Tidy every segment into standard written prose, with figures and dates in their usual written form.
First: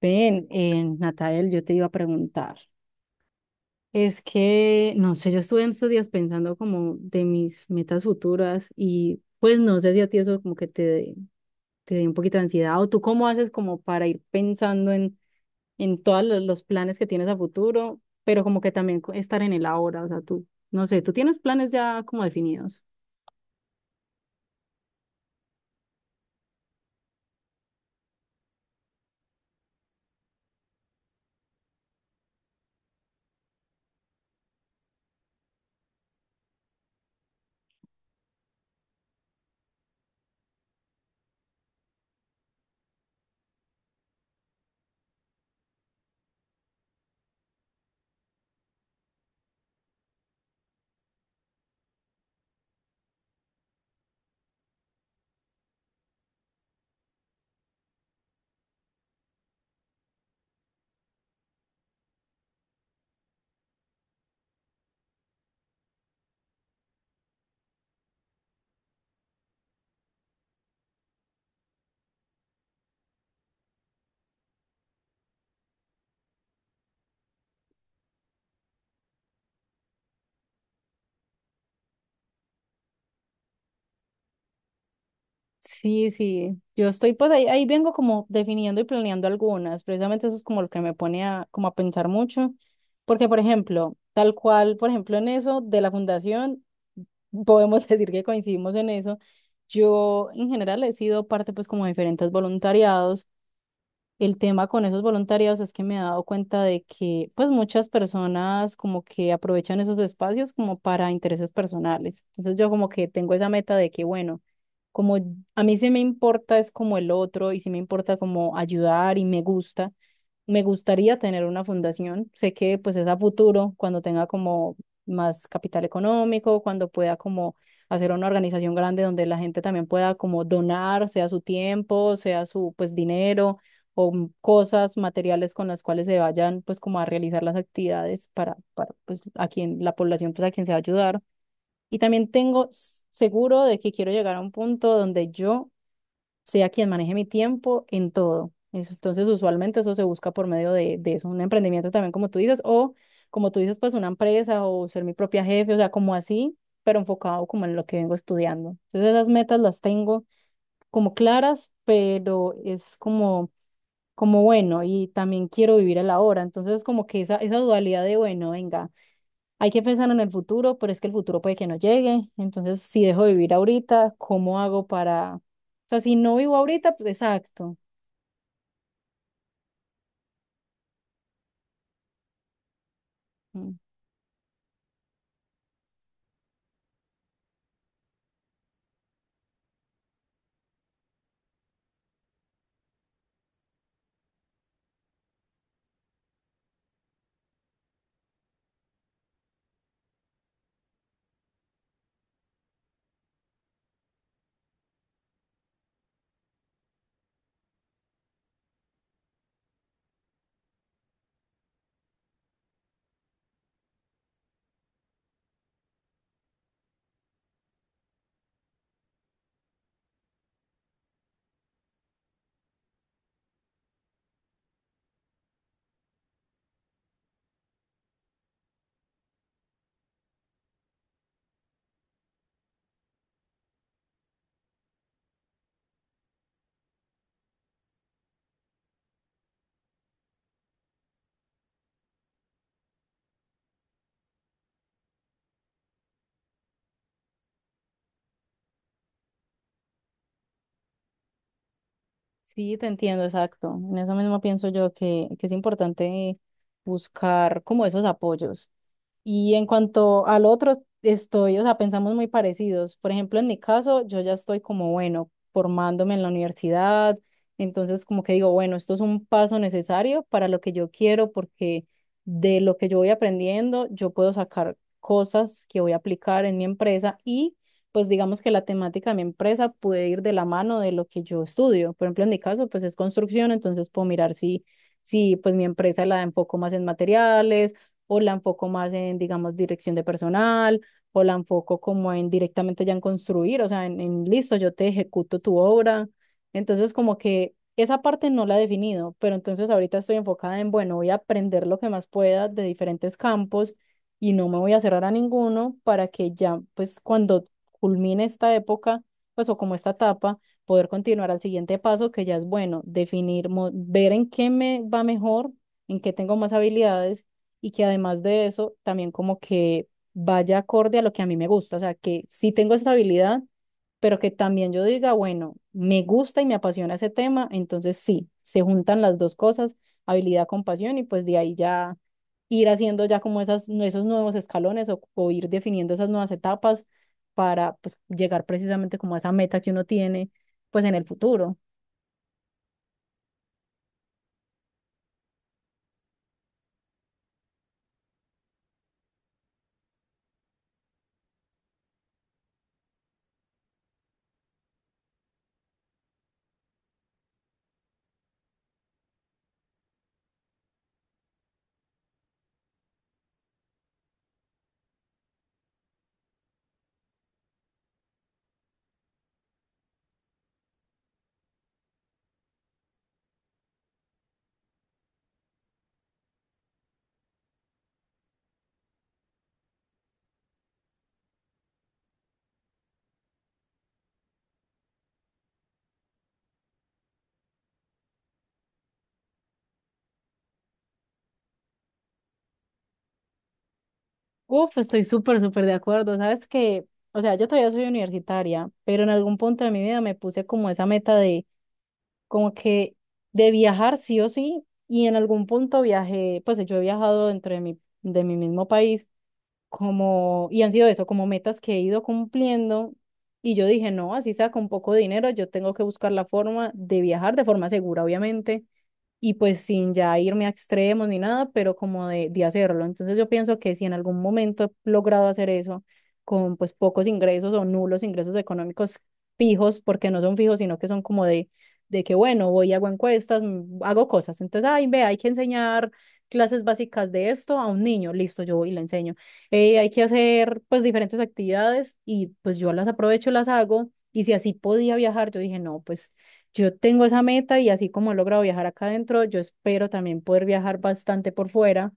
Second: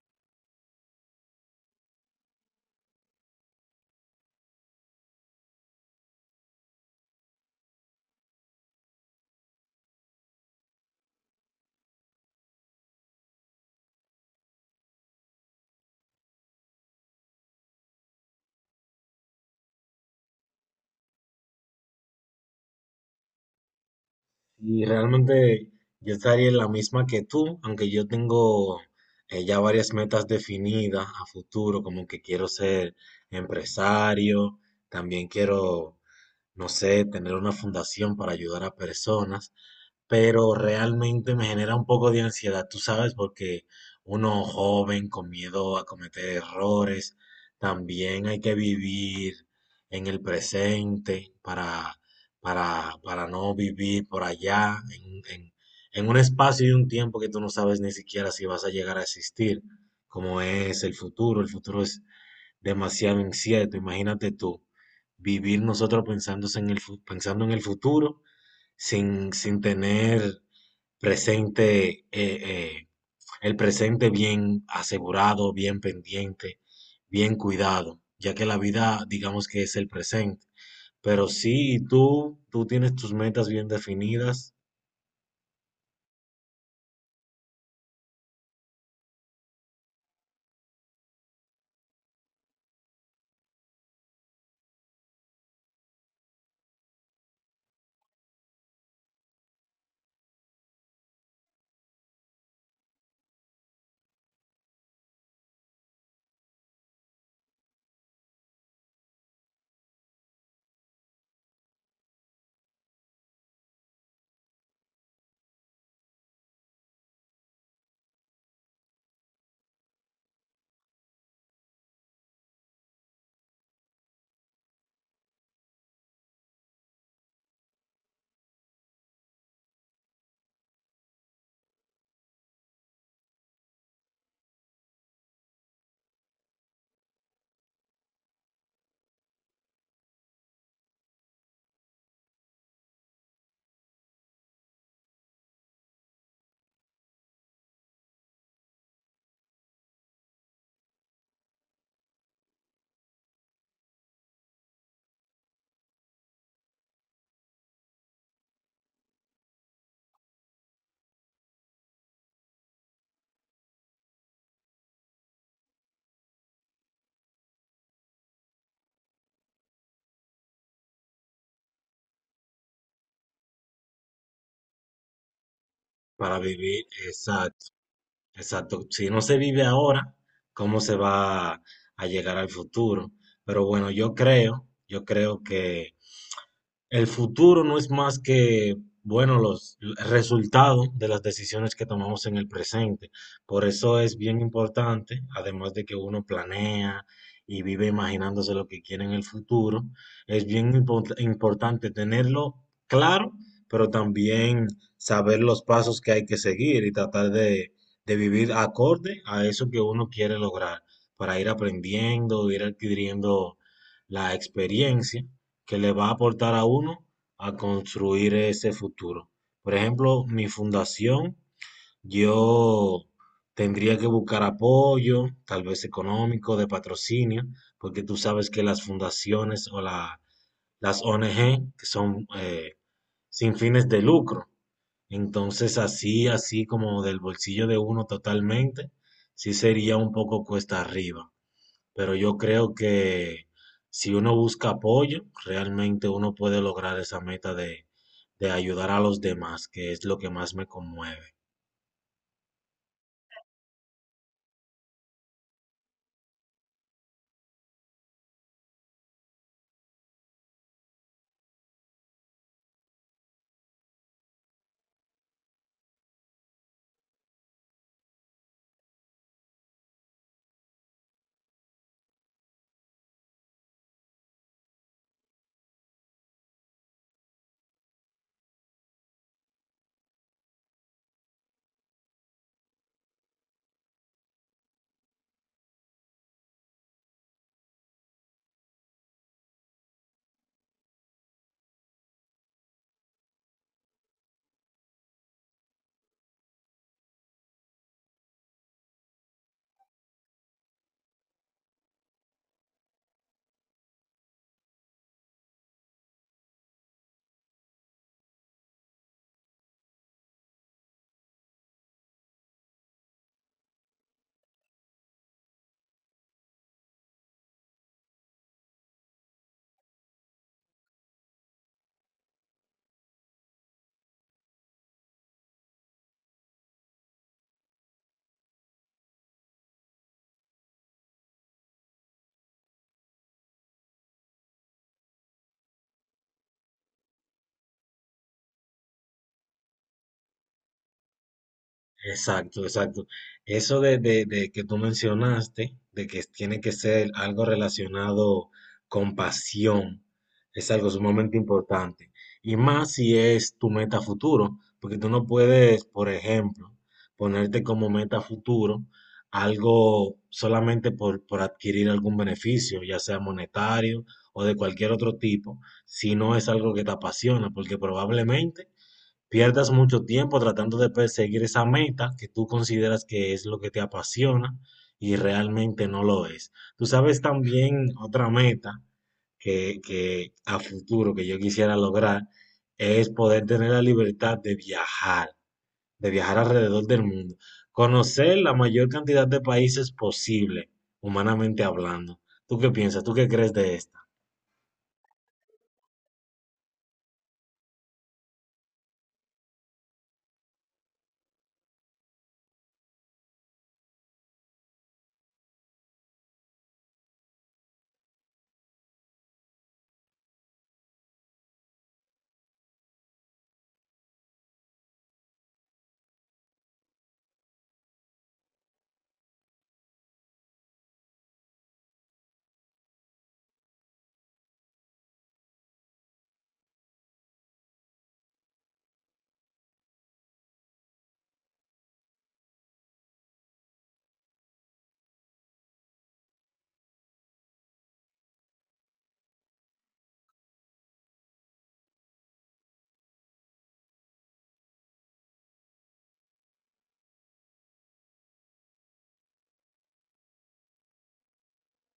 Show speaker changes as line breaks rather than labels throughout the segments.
Ven, Natael, yo te iba a preguntar. Es que, no sé, yo estuve en estos días pensando como de mis metas futuras y pues no sé si a ti eso como que te dio un poquito de ansiedad o tú cómo haces como para ir pensando en todos los planes que tienes a futuro, pero como que también estar en el ahora, o sea, tú, no sé, ¿tú tienes planes ya como definidos?
Y realmente yo estaría en la misma que tú, aunque yo tengo ya varias metas definidas a futuro, como que quiero ser empresario, también quiero, no sé, tener una fundación para ayudar a personas, pero realmente me genera un poco de ansiedad, tú sabes, porque uno joven con miedo a cometer errores, también hay que vivir en el presente, para no vivir por allá, en un espacio y un tiempo que tú no sabes ni siquiera si vas a llegar a existir, como es el futuro. El futuro es demasiado incierto, imagínate tú. Vivir nosotros pensándose pensando en el futuro sin tener presente, el presente bien asegurado, bien pendiente, bien cuidado, ya que la vida, digamos, que es el presente. Pero sí, tú tienes tus metas bien definidas
Sí, sí, yo estoy pues ahí vengo como definiendo y planeando algunas, precisamente eso es como lo que me pone como a pensar mucho, porque por ejemplo, tal cual, por ejemplo en eso de la fundación, podemos decir que coincidimos en eso. Yo en general he sido parte pues como de diferentes voluntariados. El tema con esos voluntariados es que me he dado cuenta de que pues muchas personas como que aprovechan esos espacios como para intereses personales. Entonces yo como que tengo esa meta de que bueno, como a mí sí me importa es como el otro y sí me importa como ayudar y me gusta, me gustaría tener una fundación. Sé que pues es a futuro, cuando tenga como más capital económico, cuando pueda como hacer una organización grande donde la gente también pueda como donar, sea su tiempo, sea su pues dinero o cosas materiales con las cuales se vayan pues como a realizar las actividades para pues a quien la población pues a quien se va a ayudar. Y también tengo seguro de que quiero llegar a un punto donde yo sea quien maneje mi tiempo en todo. Entonces, usualmente eso se busca por medio de eso, un emprendimiento también, como tú dices, o como tú dices, pues una empresa o ser mi propia jefe, o sea, como así, pero enfocado como en lo que vengo estudiando. Entonces, esas metas las tengo como claras, pero es como, como bueno, y también quiero vivir el ahora. Entonces, como que esa dualidad de, bueno, venga. Hay que pensar en el futuro, pero es que el futuro puede que no llegue. Entonces, si dejo de vivir ahorita, ¿cómo hago para... O sea, si no
para
vivo
vivir,
ahorita, pues
exacto,
exacto.
exacto. Si no se vive ahora, ¿cómo se va a llegar al futuro? Pero
Mm.
bueno, yo creo que el futuro no es más que, bueno, los el resultado de las decisiones que tomamos en el presente. Por eso es bien importante, además de que uno planea y vive imaginándose lo que quiere en el futuro, es bien importante tenerlo claro, pero también saber los pasos que hay que seguir y tratar de vivir acorde a eso que uno quiere lograr, para ir aprendiendo, ir adquiriendo la experiencia que le va a aportar a uno a construir ese futuro. Por ejemplo, mi fundación, yo tendría que buscar apoyo, tal vez económico, de patrocinio, porque tú sabes que las fundaciones las ONG, que son sin fines de lucro. Entonces, así, así como del bolsillo de uno totalmente, sí sería un poco cuesta arriba. Pero yo creo que si uno busca apoyo, realmente uno puede lograr esa meta de ayudar a los demás, que es lo que más me conmueve.
Sí, te entiendo, exacto. En eso mismo pienso yo que es importante buscar como esos apoyos. Y en cuanto al otro, estoy, o sea, pensamos muy parecidos. Por ejemplo, en mi caso, yo ya estoy como, bueno, formándome en la universidad, entonces como que digo, bueno, esto es un paso necesario para lo que yo quiero, porque de lo que yo voy aprendiendo, yo puedo sacar cosas que voy a aplicar en mi empresa y pues digamos que la temática de mi empresa puede ir de la mano de lo que yo estudio. Por ejemplo, en mi caso, pues es construcción, entonces puedo mirar si pues mi empresa la enfoco más en materiales o la enfoco más en, digamos, dirección de personal, o la enfoco como en directamente ya en construir, o sea, en listo, yo te ejecuto tu obra. Entonces, como que esa parte no la he definido, pero entonces ahorita estoy enfocada en, bueno, voy a aprender lo que más pueda de diferentes campos y no me voy a cerrar a ninguno para que ya, pues, cuando culmine esta época, pues, o como esta etapa, poder continuar al siguiente paso, que ya es bueno, definir, ver en qué me va mejor, en qué tengo más habilidades y que además de eso también como que vaya acorde a lo que a mí me gusta, o sea, que sí tengo esta habilidad, pero que también yo diga, bueno, me gusta y me apasiona ese tema, entonces sí, se juntan las dos cosas, habilidad con pasión y pues de ahí ya ir haciendo ya como esos nuevos escalones o ir definiendo esas nuevas etapas para pues llegar precisamente como a esa meta que uno tiene pues en el futuro.
Exacto, exacto. Eso de que tú mencionaste, de que tiene que ser algo relacionado con pasión, es algo sumamente importante. Y más si es tu meta futuro, porque tú no puedes, por ejemplo, ponerte como meta futuro algo solamente por adquirir algún beneficio, ya sea monetario o de cualquier otro tipo, si no es algo que te apasiona, porque probablemente pierdas mucho tiempo tratando de perseguir esa meta que tú consideras que es lo que te apasiona y realmente no lo es. Tú sabes, también otra meta que a futuro que yo quisiera lograr es poder tener la libertad de viajar alrededor del mundo, conocer la mayor cantidad de países posible, humanamente hablando. ¿Tú qué piensas? ¿Tú qué crees de esta?
Uf, estoy súper, súper de acuerdo. Sabes que, o sea, yo todavía soy universitaria, pero en algún punto de mi vida me puse como esa meta de, como que, de viajar sí o sí. Y en algún punto viajé, pues yo he viajado dentro de de mi mismo país, como, y han sido eso, como metas que he ido cumpliendo. Y yo dije, no, así sea con poco dinero, yo tengo que buscar la forma de viajar de forma segura, obviamente, y pues sin ya irme a extremos ni nada, pero como de hacerlo. Entonces yo pienso que si en algún momento he logrado hacer eso con pues pocos ingresos o nulos ingresos económicos fijos, porque no son fijos, sino que son como de que bueno, voy, hago encuestas, hago cosas. Entonces, ay, ve, hay que enseñar clases básicas de esto a un niño, listo, yo voy y le enseño. Hay que hacer pues diferentes actividades y pues yo las aprovecho, las hago. Y si así podía viajar, yo dije, no, pues yo tengo esa meta y así como he logrado viajar acá adentro, yo espero también poder viajar bastante por fuera.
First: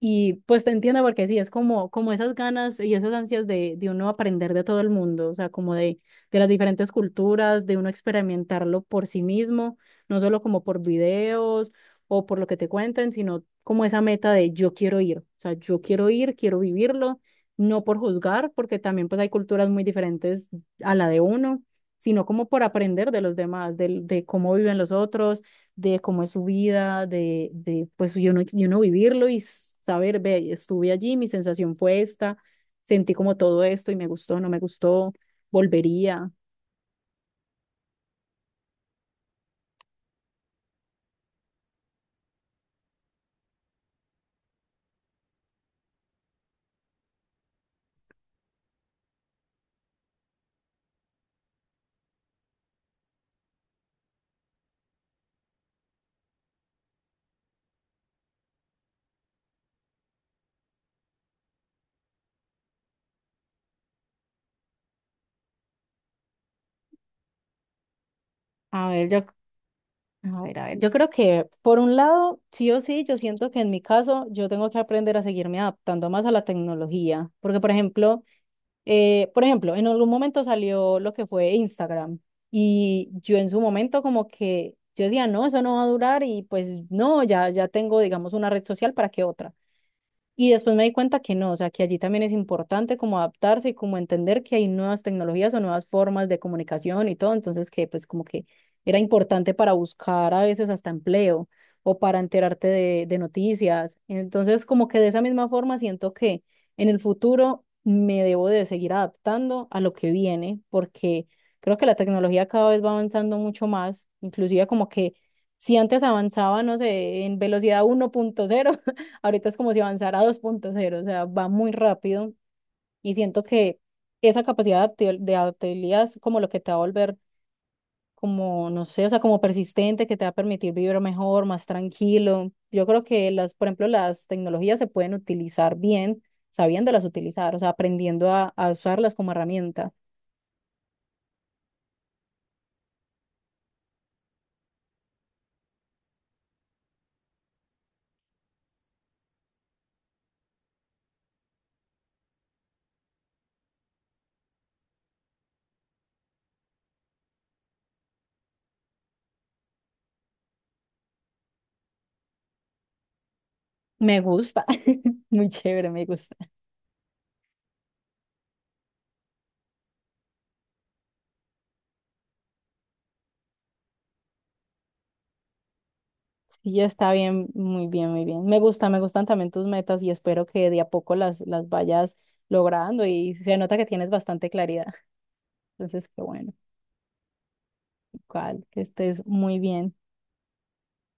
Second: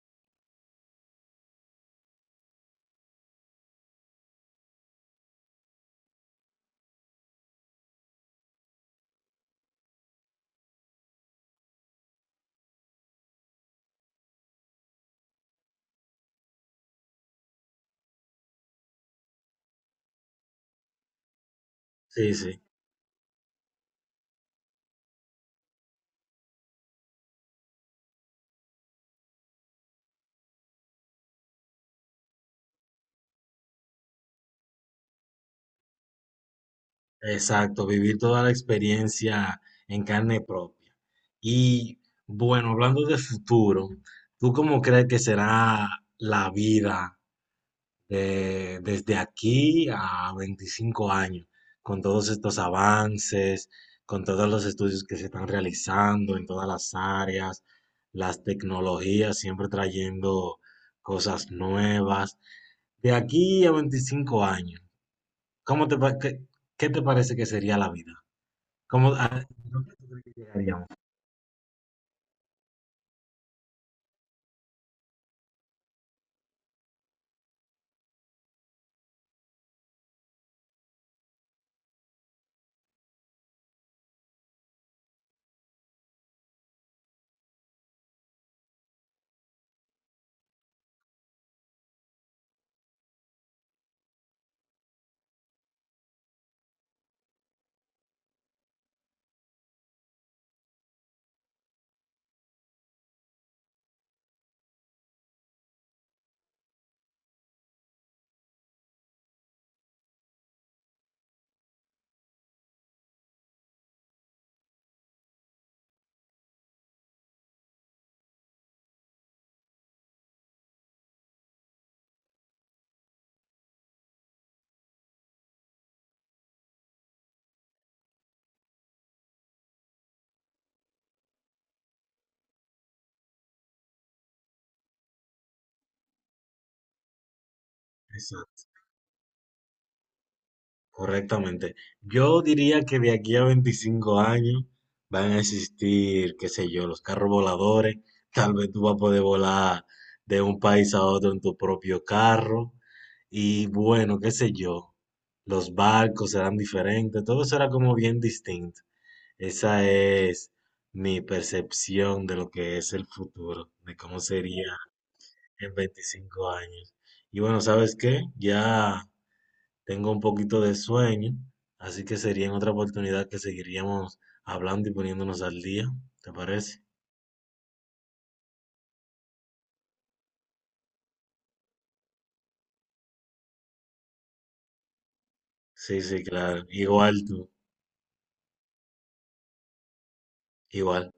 Y pues te entiendo porque sí, es como, esas ganas y esas ansias de uno aprender de todo el mundo, o sea, como de las diferentes culturas, de uno experimentarlo por sí mismo, no solo como por videos o por lo que te cuenten, sino como esa meta de yo quiero ir, o sea, yo quiero ir, quiero vivirlo, no por juzgar, porque también pues hay culturas muy diferentes a la de uno, sino
Sí,
como por
sí.
aprender de los demás, del de cómo viven los otros, de cómo es su vida, de pues yo no vivirlo y saber, ve, estuve allí, mi sensación fue esta, sentí como todo esto y me gustó, no me gustó, volvería.
Exacto, vivir toda la experiencia en carne propia. Y bueno, hablando de futuro, ¿tú cómo crees que será la vida desde aquí a 25 años, con todos estos avances, con todos los estudios que se están realizando en todas las áreas, las tecnologías siempre trayendo cosas nuevas? De aquí a 25 años, ¿cómo qué te parece que sería la vida?
A ver,
¿Cómo,
ya
a dónde tú crees que
A ver,
llegaríamos?
yo creo que por un lado, sí o sí, yo siento que en mi caso yo tengo que aprender a seguirme adaptando más a la tecnología, porque por ejemplo, en algún momento salió lo que fue Instagram y yo en su momento como que yo decía, no, eso no va a durar y pues no, ya tengo, digamos, una red social para que otra. Y después me di cuenta que no, o sea, que allí también es importante como adaptarse y como entender que hay nuevas tecnologías o nuevas formas de comunicación y todo, entonces que pues como que era importante para buscar a veces hasta empleo o para enterarte de noticias. Entonces como que de esa misma forma siento que en el futuro me debo de seguir adaptando a lo que viene, porque creo que la tecnología cada vez va avanzando mucho más, inclusive como que si antes avanzaba, no sé, en velocidad 1.0. Ahorita es como si avanzara a 2.0, o sea, va muy rápido, y siento que esa capacidad de adaptabil- de adaptabilidad es como lo que te va a volver como, no sé, o sea, como persistente, que te va a permitir vivir mejor, más tranquilo. Yo creo que las, por ejemplo, las tecnologías se pueden utilizar bien, sabiéndolas utilizar, o sea, aprendiendo a,
Exacto,
a usarlas como herramienta.
correctamente. Yo diría que de aquí a 25 años van a existir, qué sé yo, los carros voladores. Tal vez tú vas a poder volar de un país a otro en tu propio carro. Y bueno, qué sé yo, los barcos serán diferentes, todo será como bien distinto. Esa es mi percepción de lo que es el futuro, de
Me
cómo
gusta,
sería
muy
en
chévere, me gusta.
25 años. Y bueno, ¿sabes qué? Ya tengo un poquito de sueño, así que sería en otra oportunidad que seguiríamos hablando y poniéndonos al día, ¿te
Y
parece?
ya está bien, muy bien, muy bien. Me gusta, me gustan también tus metas y espero que de a poco las vayas logrando y se nota que tienes bastante claridad.
Sí,
Entonces, qué
sí,
bueno,
claro. Igual tú,
cual, que estés muy bien.
igual.